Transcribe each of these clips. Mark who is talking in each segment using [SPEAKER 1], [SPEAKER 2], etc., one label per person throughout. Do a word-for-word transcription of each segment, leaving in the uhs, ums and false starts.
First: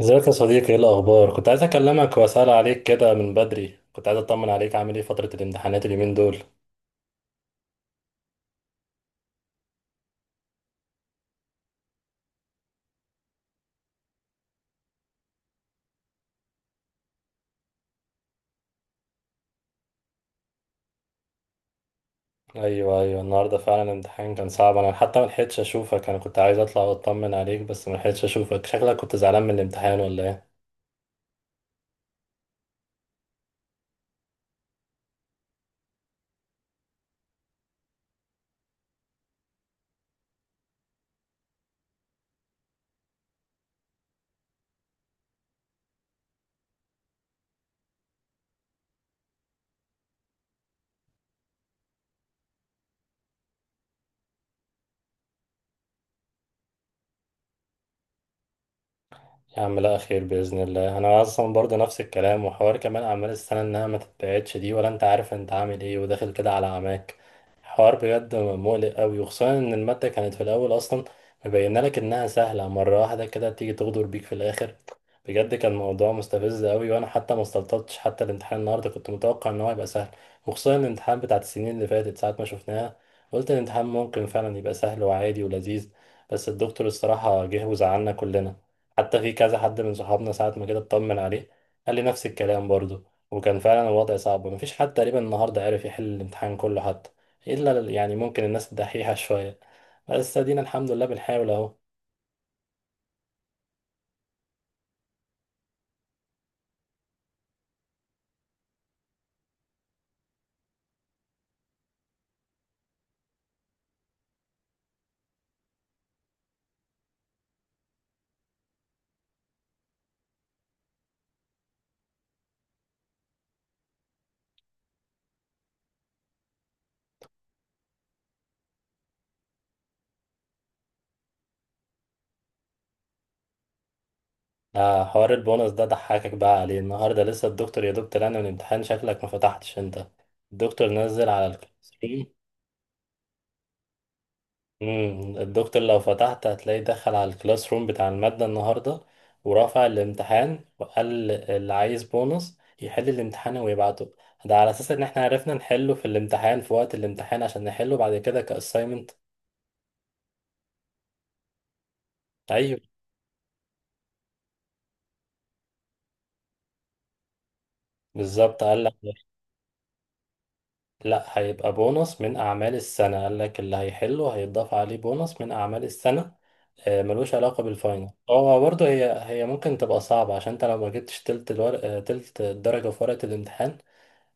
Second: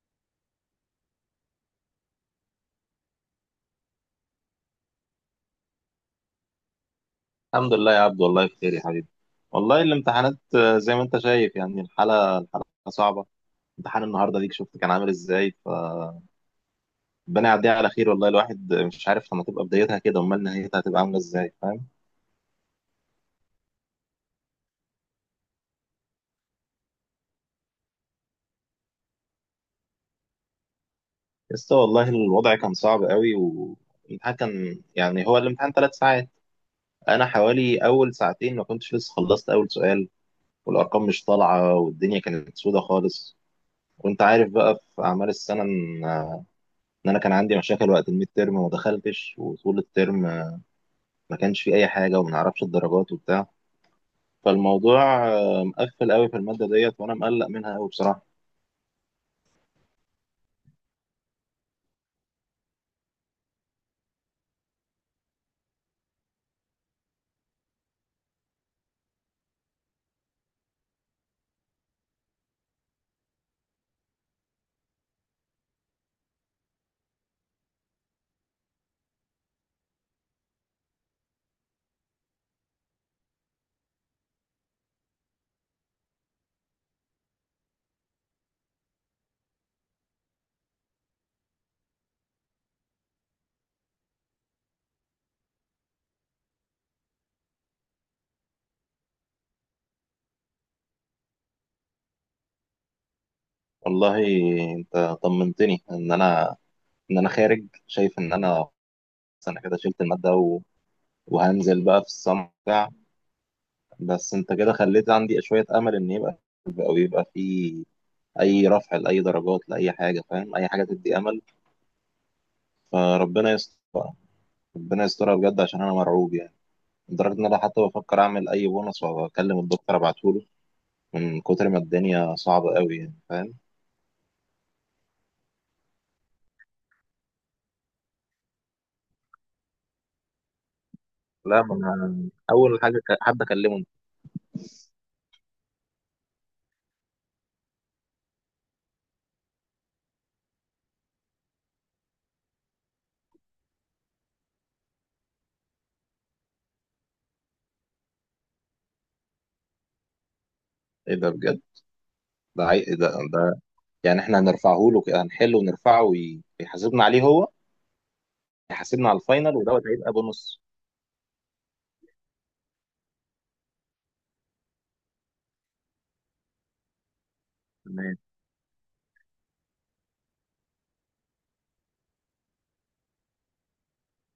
[SPEAKER 1] ازيك يا صديقي؟ ايه الاخبار؟ كنت عايز اكلمك واسال عليك كده من بدري، كنت عايز اطمن عليك. عامل ايه فتره الامتحانات اليومين دول؟
[SPEAKER 2] الحمد لله يا عبد، والله بخير يا حبيبي. والله الامتحانات آه، زي ما انت شايف. يعني الحالة الحالة صعبة. امتحان النهارده ديك شفت كان عامل ازاي؟ فربنا يعديها على خير. والله الواحد مش عارف، لما تبقى بدايتها كده امال نهايتها هتبقى عاملة ازاي، فاهم؟
[SPEAKER 1] ايوه ايوه، النهارده فعلا الامتحان كان صعب. انا حتى ما لحقتش اشوفك، انا كنت عايز اطلع واطمن عليك بس ما لحقتش اشوفك. شكلك كنت زعلان من الامتحان ولا ايه؟
[SPEAKER 2] بس والله الوضع كان صعب قوي، والامتحان كان يعني هو الامتحان ثلاث ساعات. انا حوالي اول ساعتين ما كنتش لسه خلصت اول سؤال، والارقام مش طالعة والدنيا كانت سودة خالص. وانت عارف بقى في اعمال السنة إن ان انا كان عندي مشاكل وقت الميد تيرم وما دخلتش، وطول الترم آه، ما كانش في اي حاجه وما نعرفش الدرجات وبتاع. فالموضوع آه، مقفل قوي في الماده ديت، وانا مقلق منها قوي بصراحه.
[SPEAKER 1] يا عم لا خير بإذن الله. أنا أصلا برضه نفس الكلام، وحوار كمان أعمال السنة إنها ما تتبعتش دي، ولا أنت عارف أنت عامل إيه وداخل كده على عماك. حوار بجد مقلق أوي، وخصوصا إن المادة كانت في الأول أصلا مبينة لك إنها سهلة، مرة واحدة كده تيجي تغدر بيك في الآخر. بجد كان موضوع مستفز أوي، وأنا حتى ما استلطفتش. حتى الامتحان النهاردة كنت متوقع إن هو هيبقى سهل، وخصوصا الامتحان بتاعت السنين اللي فاتت ساعة ما شفناها قلت الامتحان ممكن فعلا يبقى سهل وعادي ولذيذ. بس الدكتور الصراحة جه وزعلنا كلنا. حتى في كذا حد من صحابنا ساعة ما كده اطمن عليه قال لي نفس الكلام برضه، وكان فعلا الوضع صعب. مفيش حد تقريبا النهاردة عرف يحل الامتحان كله، حتى إلا ال- يعني ممكن الناس الدحيحة شوية. بس ادينا الحمد لله بنحاول اهو.
[SPEAKER 2] والله انت طمنتني ان انا ان انا خارج شايف ان انا انا كده شلت الماده و... وهنزل بقى في الصمت بتاع. بس انت كده خليت عندي شويه امل ان يبقى او يبقى في اي رفع لاي درجات لاي حاجه، فاهم؟ اي حاجه تدي امل. فربنا يستر بقى. ربنا يسترها بجد، عشان انا مرعوب يعني. لدرجة إن أنا حتى بفكر أعمل أي بونص وأكلم الدكتور أبعتهوله، من كتر ما الدنيا صعبة أوي يعني، فاهم؟
[SPEAKER 1] آه، حوار البونص ده ضحكك بقى عليه النهاردة. لسه الدكتور، يا دكتور، أنا من الامتحان شكلك ما فتحتش انت. الدكتور نزل على
[SPEAKER 2] لا، ما
[SPEAKER 1] الكلاس.
[SPEAKER 2] أنا أول حاجة ك- حد أكلمه.
[SPEAKER 1] امم الدكتور لو فتحت هتلاقيه دخل على الكلاس روم بتاع المادة النهاردة، ورفع الامتحان وقال اللي عايز بونص يحل الامتحان ويبعته. ده على اساس ان احنا عرفنا نحله في الامتحان في وقت الامتحان، عشان نحله بعد كده كاساينمنت.
[SPEAKER 2] إيه ده بجد؟ ده
[SPEAKER 1] ايوه،
[SPEAKER 2] عي... إيه ده, ده يعني إحنا هنرفعه له كده، هنحله ونرفعه وي- ويحاسبنا عليه هو؟
[SPEAKER 1] بالظبط قال لك.
[SPEAKER 2] يحاسبنا على الفاينل ودوت هيبقى بونص.
[SPEAKER 1] لا، هيبقى بونص من اعمال السنة. قال لك اللي هيحله هيتضاف عليه بونص من اعمال السنة، آه، ملوش علاقة بالفاينل.
[SPEAKER 2] تمام.
[SPEAKER 1] هو برضه هي هي ممكن تبقى صعبة، عشان انت لو ما جبتش تلت الورق، آه، تلت الدرجة في ورقة الامتحان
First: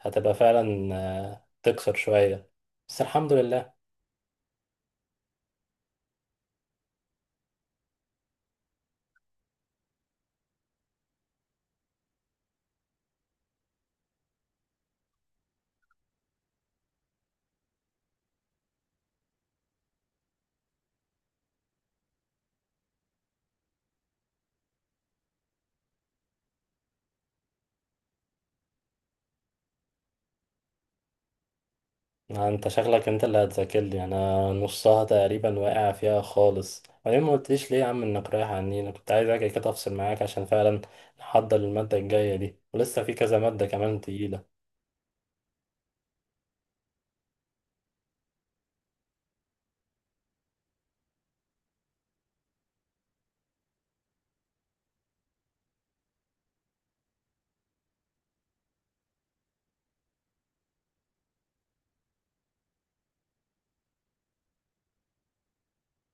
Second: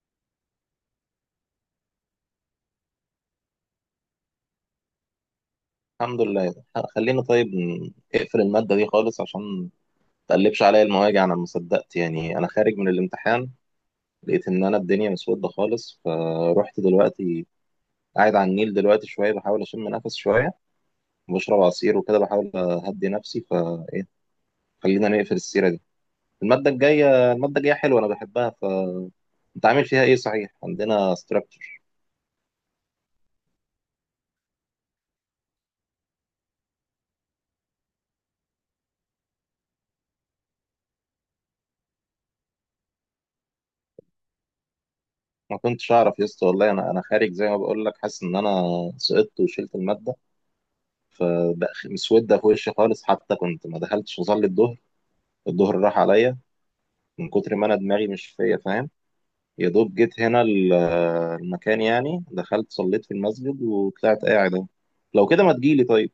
[SPEAKER 1] هتبقى فعلا، آه، تكسر شوية، بس الحمد لله.
[SPEAKER 2] الحمد لله. خ- خلينا طيب ن- اقفل المادة دي خالص، عشان ما تقلبش عليا المواجع. أنا ما صدقت يعني، أنا خارج من الامتحان لقيت إن أنا الدنيا مسودة خالص. فروحت دلوقتي قاعد على النيل دلوقتي شوية، بحاول أشم نفس شوية وبشرب عصير وكده، بحاول أهدي نفسي. فإيه، خلينا نقفل السيرة دي. المادة الجاية، المادة الجاية حلوة أنا بحبها. فأنت عامل فيها إيه صحيح؟ عندنا ستراكشر.
[SPEAKER 1] ما انت شغلك، انت اللي هتذاكر لي انا. نصها تقريبا واقع فيها خالص. وبعدين ما قلتليش ليه يا عم انك رايح عني؟ انا كنت عايز اجي كده افصل معاك، عشان فعلا نحضر المادة الجاية دي ولسه في كذا مادة كمان تقيلة.
[SPEAKER 2] ما كنتش أعرف يا اسطى والله. أنا أنا خارج زي ما بقول لك، حاسس إن أنا سقطت وشلت المادة، فمسودة في وشي خالص. حتى كنت ما دخلتش أصلي الظهر، الظهر راح عليا، من كتر ما أنا دماغي مش فيا، فاهم؟ يا دوب جيت هنا ال- المكان يعني، دخلت صليت في المسجد وطلعت قاعد اهو. لو كده ما تجيلي طيب.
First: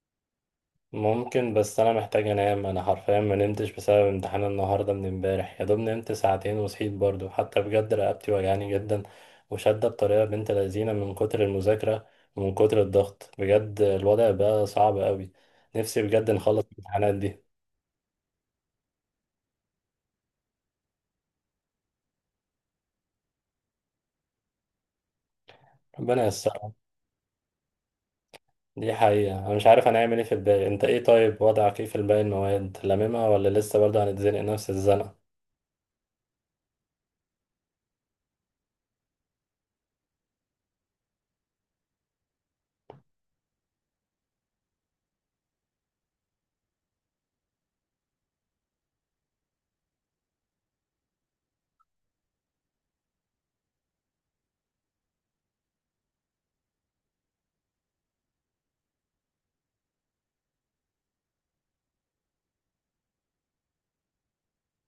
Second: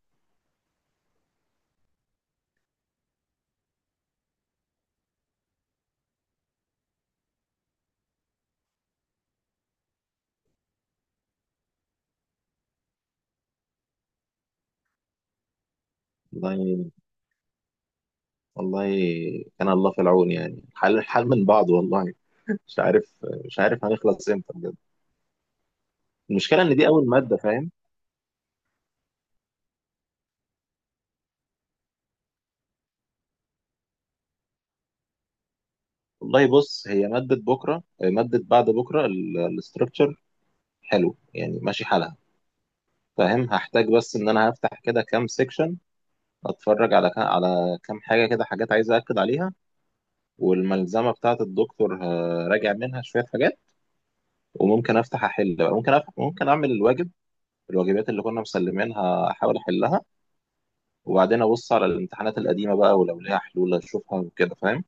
[SPEAKER 1] ممكن بس انا محتاج انام. انا حرفيا ما نمتش بسبب امتحان النهارده من امبارح، يا دوب نمت ساعتين وصحيت برضو. حتى بجد رقبتي وجعاني جدا وشادة بطريقه بنت لذينه من كتر المذاكره، ومن كتر الضغط. بجد الوضع بقى صعب قوي، نفسي بجد نخلص
[SPEAKER 2] والله.
[SPEAKER 1] الامتحانات دي.
[SPEAKER 2] والله، كان الله في العون يعني. الحال الحال من بعض والله. مش عارف، مش عارف هنخلص امتى بجد.
[SPEAKER 1] ربنا
[SPEAKER 2] المشكله
[SPEAKER 1] ييسرها.
[SPEAKER 2] ان دي اول ماده، فاهم؟
[SPEAKER 1] دي حقيقه انا مش عارف انا هعمل ايه في الباقي. انت ايه طيب وضعك ايه في الباقي المواد؟ لاممها ولا لسه برضه هنتزنق نفس الزنقه؟
[SPEAKER 2] والله بص، هي ماده بكره ماده بعد بكره الاستراكشر حلو، يعني ماشي حالها، فاهم. هحتاج بس ان انا هفتح كده كام سيكشن، اتفرج على كام على كام حاجه كده، حاجات عايز اكد عليها. والملزمه بتاعه الدكتور هراجع منها شويه حاجات. وممكن افتح احل بقى، ممكن أفتح ممكن اعمل الواجب، الواجبات اللي كنا مسلمينها احاول احلها. وبعدين ابص على الامتحانات القديمه بقى، ولو ليها حلول اشوفها وكده، فاهم.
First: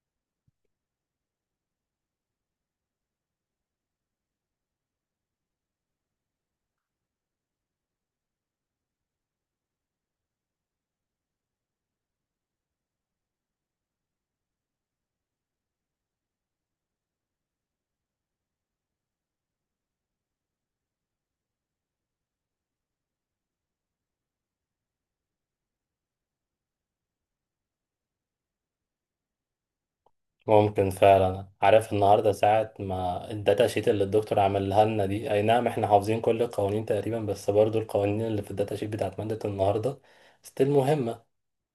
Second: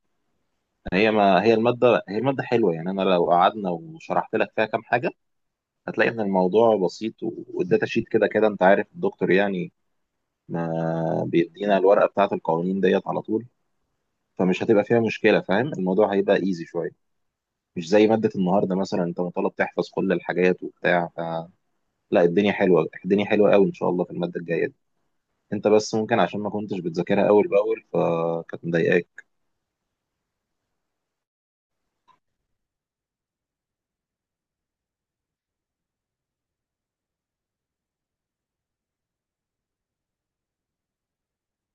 [SPEAKER 2] هي ما هي الماده هي الماده حلوه، يعني انا لو قعدنا وشرحت لك فيها كام حاجه هتلاقي ان الموضوع بسيط. والداتا شيت كده كده انت عارف الدكتور يعني ما بيدينا الورقه بتاعه القوانين ديت على طول. فمش هتبقى فيها مشكله، فاهم. الموضوع هيبقى ايزي شويه، مش زي مادة النهاردة مثلا، انت مطالب تحفظ كل الحاجات وبتاع ف... لا، الدنيا حلوة، الدنيا حلوة قوي ان شاء الله في المادة الجاية دي. انت بس ممكن عشان ما كنتش بتذاكرها اول باول، فكانت مضايقاك.
[SPEAKER 1] ممكن فعلا. عارف النهارده ساعة ما الداتا شيت اللي الدكتور عملها لنا دي، اي نعم احنا حافظين كل القوانين تقريبا، بس برضو القوانين اللي في الداتا شيت بتاعت مادة النهارده ستيل مهمة.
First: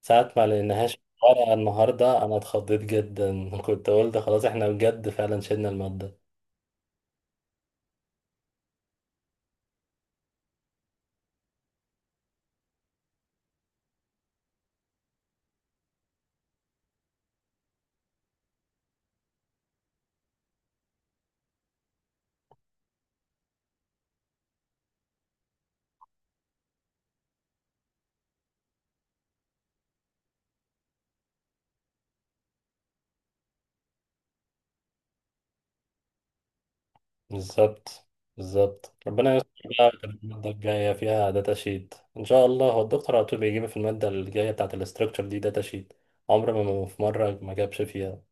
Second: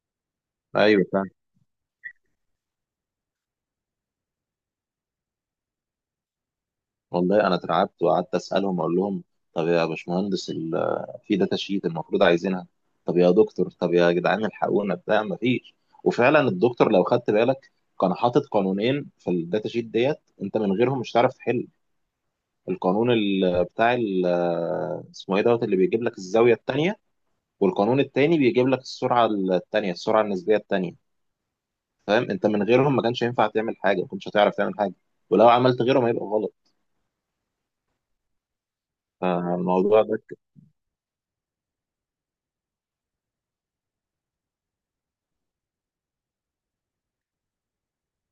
[SPEAKER 1] ساعة ما لقيناهاش في
[SPEAKER 2] ايوه فعلا.
[SPEAKER 1] الورقة النهارده انا اتخضيت جدا كنت قلت خلاص احنا بجد فعلا شلنا المادة.
[SPEAKER 2] والله انا اترعبت، وقعدت اسالهم اقول لهم: طب يا باشمهندس، ال- في داتا شيت المفروض عايزينها. طب يا دكتور، طب يا جدعان الحقونا بتاع ما فيش. وفعلا الدكتور لو خدت بالك كان حاطط قانونين في الداتا شيت ديت، انت من غيرهم مش هتعرف تحل. القانون ال- بتاع ال- اسمه ايه دوت اللي بيجيب لك الزاويه الثانيه، والقانون الثاني بيجيب لك السرعه الثانيه، السرعه النسبيه الثانيه. فاهم انت من غيرهم ما كانش ينفع تعمل حاجه، ما كنتش هتعرف تعمل حاجه. ولو عملت غيره ما يبقى غلط.
[SPEAKER 1] بالظبط. بالظبط، ربنا يستر بقى.
[SPEAKER 2] الموضوع
[SPEAKER 1] وتبقى
[SPEAKER 2] ده.
[SPEAKER 1] المادة الجاية فيها داتا شيت ان شاء الله. هو الدكتور على طول بيجيب في المادة الجاية بتاعت الاستراكشر دي داتا شيت، عمر ما ما- في مرة ما جابش فيها.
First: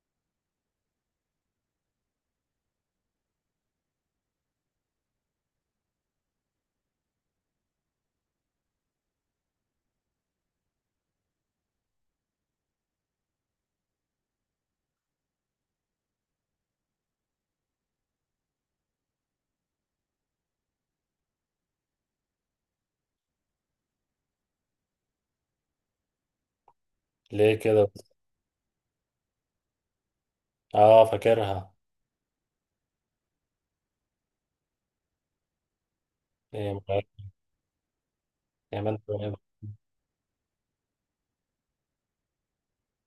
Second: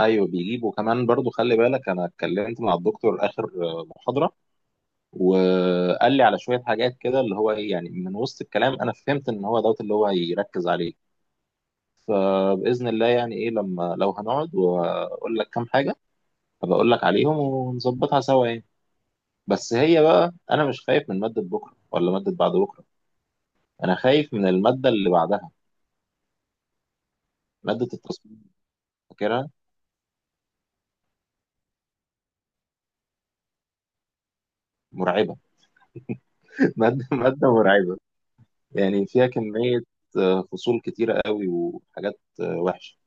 [SPEAKER 2] ايوه، بيجيب. وكمان برضو خلي بالك انا اتكلمت مع الدكتور اخر محاضره، وقال لي على شويه حاجات كده، اللي هو ايه يعني من وسط الكلام انا فهمت ان هو دوت اللي هو هيركز عليه. فباذن الله، يعني ايه لما لو هنقعد واقول لك كام حاجه، هبقول لك عليهم ونظبطها سوا يعني. بس هي بقى، انا مش خايف من ماده بكره ولا ماده بعد بكره، انا خايف من الماده اللي بعدها،
[SPEAKER 1] ليه
[SPEAKER 2] ماده
[SPEAKER 1] كده؟
[SPEAKER 2] التصميم. فاكرها؟
[SPEAKER 1] اه فاكرها.
[SPEAKER 2] مرعبه.
[SPEAKER 1] هي
[SPEAKER 2] ماده
[SPEAKER 1] مغيرة
[SPEAKER 2] ماده مرعبه،
[SPEAKER 1] كمان
[SPEAKER 2] يعني فيها
[SPEAKER 1] رهيبة.
[SPEAKER 2] كميه آه، فصول كتيره قوي، وحاجات آه، وحشه.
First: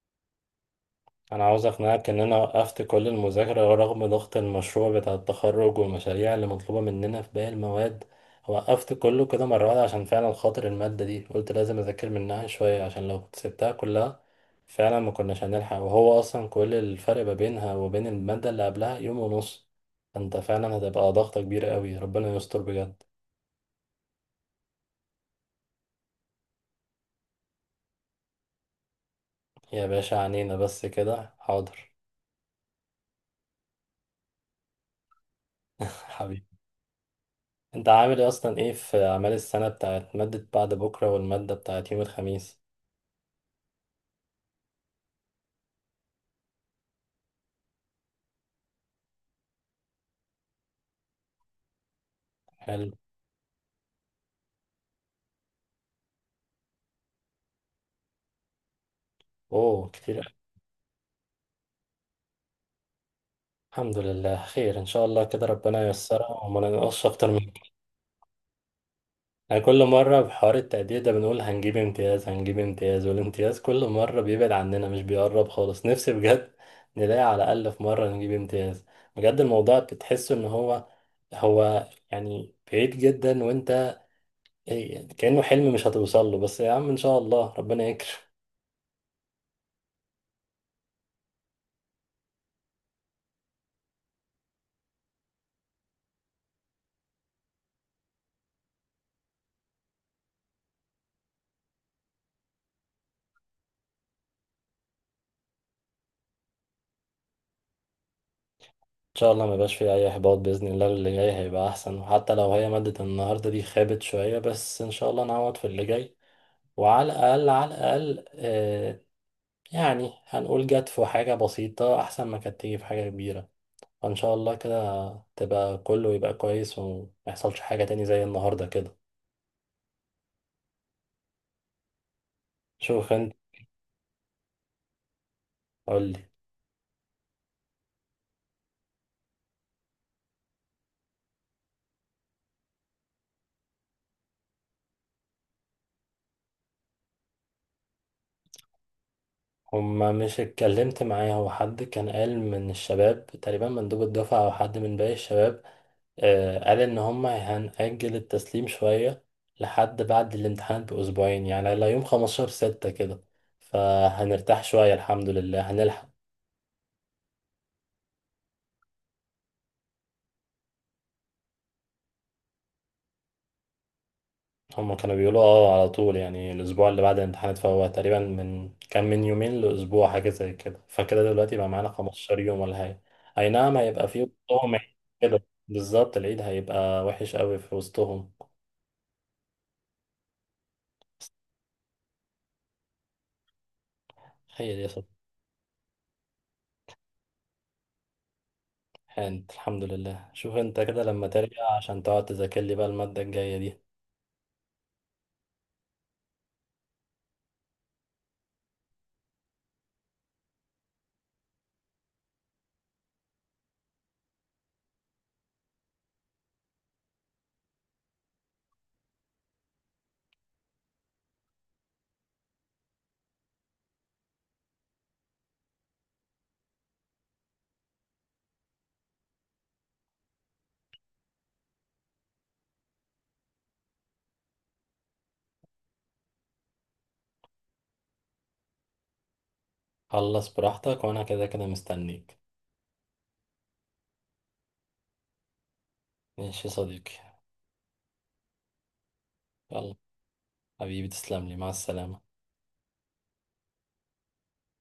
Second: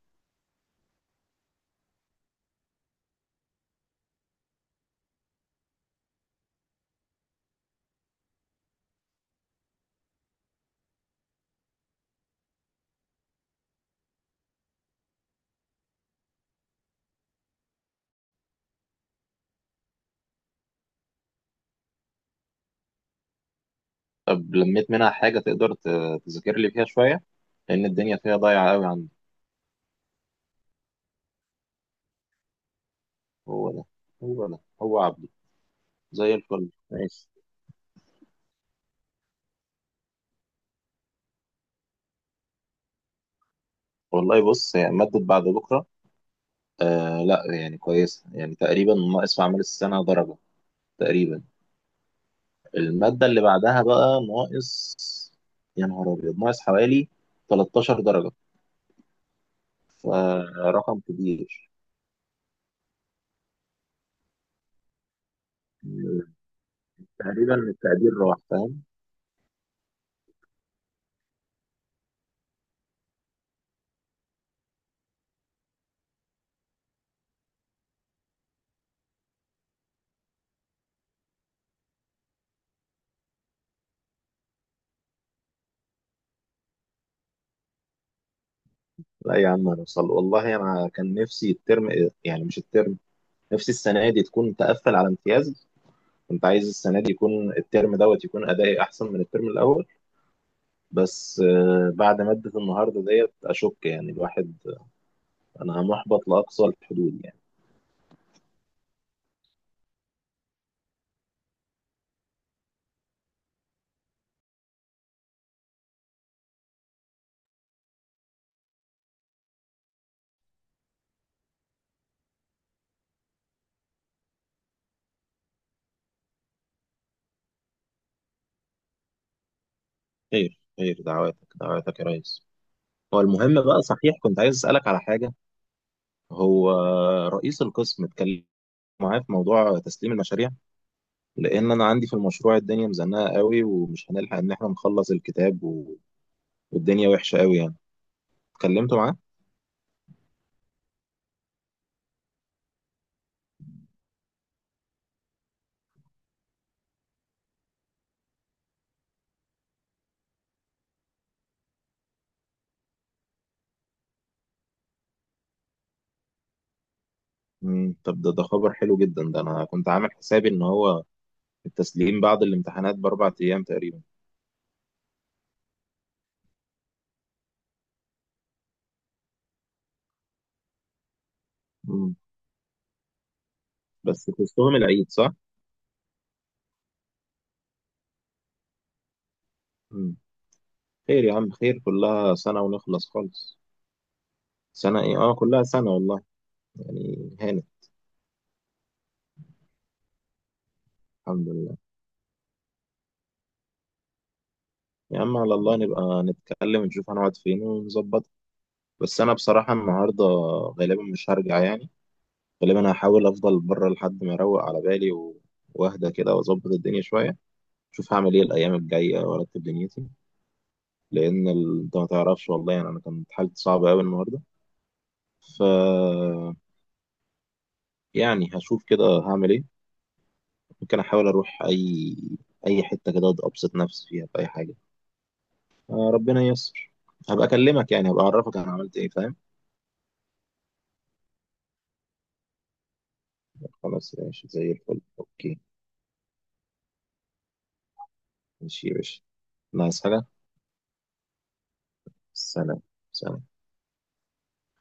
[SPEAKER 1] انا عاوز اقنعك ان انا وقفت كل المذاكرة رغم ضغط المشروع بتاع التخرج والمشاريع اللي مطلوبة مننا في باقي المواد. وقفت كله كده مرة واحدة عشان فعلا خاطر المادة دي، قلت لازم اذاكر منها شوية، عشان لو كنت سبتها كلها فعلا ما كناش هنلحق. وهو اصلا كل الفرق ما بينها وبين المادة اللي قبلها يوم ونص، انت فعلا هتبقى ضغطة كبيرة قوي. ربنا يستر بجد.
[SPEAKER 2] طب لميت منها حاجه؟ تقدر ت- تذاكر لي فيها شويه؟ لان الدنيا فيها ضايعه قوي عندي.
[SPEAKER 1] يا باشا عنينا، بس كده حاضر.
[SPEAKER 2] هو ده، هو ده هو عبده. زي
[SPEAKER 1] حبيبي.
[SPEAKER 2] الفل ماشي.
[SPEAKER 1] انت عامل ايه اصلا ايه في اعمال السنه بتاعت ماده بعد بكره والماده بتاعت يوم الخميس؟
[SPEAKER 2] والله بص، هي ماده بعد بكره آه لا يعني كويسه، يعني تقريبا ناقص في اعمال السنه درجه تقريبا.
[SPEAKER 1] حلو.
[SPEAKER 2] المادة اللي بعدها بقى ناقص، يا نهار أبيض، ناقص حوالي 13 درجة،
[SPEAKER 1] اوه، كتير أوي.
[SPEAKER 2] فرقم كبير.
[SPEAKER 1] الحمد لله خير ان شاء الله كده، ربنا ييسرها وما ننقصش اكتر من
[SPEAKER 2] تقريبا
[SPEAKER 1] كده.
[SPEAKER 2] التقدير راح، فاهم.
[SPEAKER 1] يعني كل مره بحوار التقدير ده بنقول هنجيب امتياز، هنجيب امتياز، والامتياز كل مره بيبعد عننا مش بيقرب خالص. نفسي بجد نلاقي على الاقل في مره نجيب امتياز. بجد الموضوع بتحس ان هو، هو يعني بعيد جدا، وانت إيه، كأنه حلم مش هتوصل له. بس يا عم ان شاء الله ربنا يكرم.
[SPEAKER 2] لا يا عم، هنوصل والله. أنا كان نفسي الترم، يعني مش الترم، نفسي السنة دي تكون تقفل على امتياز. كنت عايز السنة دي يكون الترم دوت يكون أدائي أحسن من الترم الأول. بس آه، بعد مادة النهاردة ديت أشك، يعني الواحد أنا محبط لأقصى الحدود يعني.
[SPEAKER 1] ان شاء الله ما يبقاش فيه اي احباط باذن الله، اللي جاي هيبقى احسن. وحتى لو هي مادة النهارده دي خابت شوية، بس ان شاء الله نعوض في اللي جاي. وعلى الاقل، على الاقل آه يعني هنقول جت في حاجة بسيطة احسن ما كانت تيجي في حاجة كبيرة. فان شاء الله كده تبقى كله يبقى كويس، وما يحصلش حاجة تاني زي النهارده كده.
[SPEAKER 2] خير خير، دعواتك دعواتك يا ريس.
[SPEAKER 1] شوف
[SPEAKER 2] هو
[SPEAKER 1] انت.
[SPEAKER 2] المهم بقى صحيح، كنت عايز أسألك على حاجة.
[SPEAKER 1] قولي.
[SPEAKER 2] هو رئيس القسم اتكلم معاه في موضوع تسليم المشاريع؟ لأن أنا عندي في المشروع الدنيا مزنقة قوي، ومش هنلحق إن إحنا نخلص الكتاب و... والدنيا وحشة قوي يعني. اتكلمت معاه؟
[SPEAKER 1] هما مش اتكلمت معايا، هو حد كان قال من الشباب تقريبا مندوب الدفعة او حد من باقي الشباب، آه، قال ان هم هنأجل التسليم شوية لحد بعد الامتحان بأسبوعين، يعني على يوم 15 ستة كده، فهنرتاح شوية الحمد لله هنلحق.
[SPEAKER 2] مم. طب ده ده خبر حلو جدا ده. أنا كنت عامل حسابي إن هو التسليم بعد الامتحانات بأربع أيام تقريبا.
[SPEAKER 1] هم كانوا بيقولوا اه على طول يعني الأسبوع اللي بعد الامتحانات، فهو تقريبا من كان من يومين لأسبوع حاجة زي كده، فكده دلوقتي بقى معانا
[SPEAKER 2] مم.
[SPEAKER 1] خمستاشر يوم ولا حاجة. أي نعم، هيبقى في
[SPEAKER 2] بس في
[SPEAKER 1] وسطهم
[SPEAKER 2] وسطهم
[SPEAKER 1] عيد.
[SPEAKER 2] العيد صح؟
[SPEAKER 1] كده بالظبط، العيد هيبقى وحش قوي في وسطهم.
[SPEAKER 2] مم. خير يا عم، خير، كلها سنة ونخلص خالص.
[SPEAKER 1] خير يا،
[SPEAKER 2] سنة إيه؟ آه كلها سنة والله. يعني هانت.
[SPEAKER 1] سبحان الحمد لله. شوف انت كده لما
[SPEAKER 2] الحمد
[SPEAKER 1] ترجع
[SPEAKER 2] لله.
[SPEAKER 1] عشان تقعد تذاكر لي بقى المادة الجاية دي.
[SPEAKER 2] يا عم على الله نبقى نتكلم ونشوف هنقعد فين ونظبط. بس انا بصراحة النهاردة غالبا مش هرجع يعني. غالبا هحاول افضل بره لحد ما اروق على بالي، و- واهدى كده واظبط الدنيا شوية. شوف هعمل ايه الايام الجاية وارتب دنيتي. لان ال- انت ما تعرفش والله، يعني انا كانت حالتي صعبة قوي النهاردة. ف يعني هشوف كده هعمل ايه. ممكن احاول اروح اي اي حتة كده ابسط نفسي فيها باي حاجة. آه، ربنا ييسر. هبقى اكلمك يعني، هبقى اعرفك انا عملت ايه، فاهم.
[SPEAKER 1] خلص براحتك، وانا كده كده مستنيك.
[SPEAKER 2] خلاص ماشي زي الفل، اوكي.
[SPEAKER 1] ماشي يا صديقي.
[SPEAKER 2] ماشي يا باشا.
[SPEAKER 1] يلا.
[SPEAKER 2] ناقص حاجة.
[SPEAKER 1] حبيبي تسلم لي، مع السلامة.
[SPEAKER 2] سلام. سلام.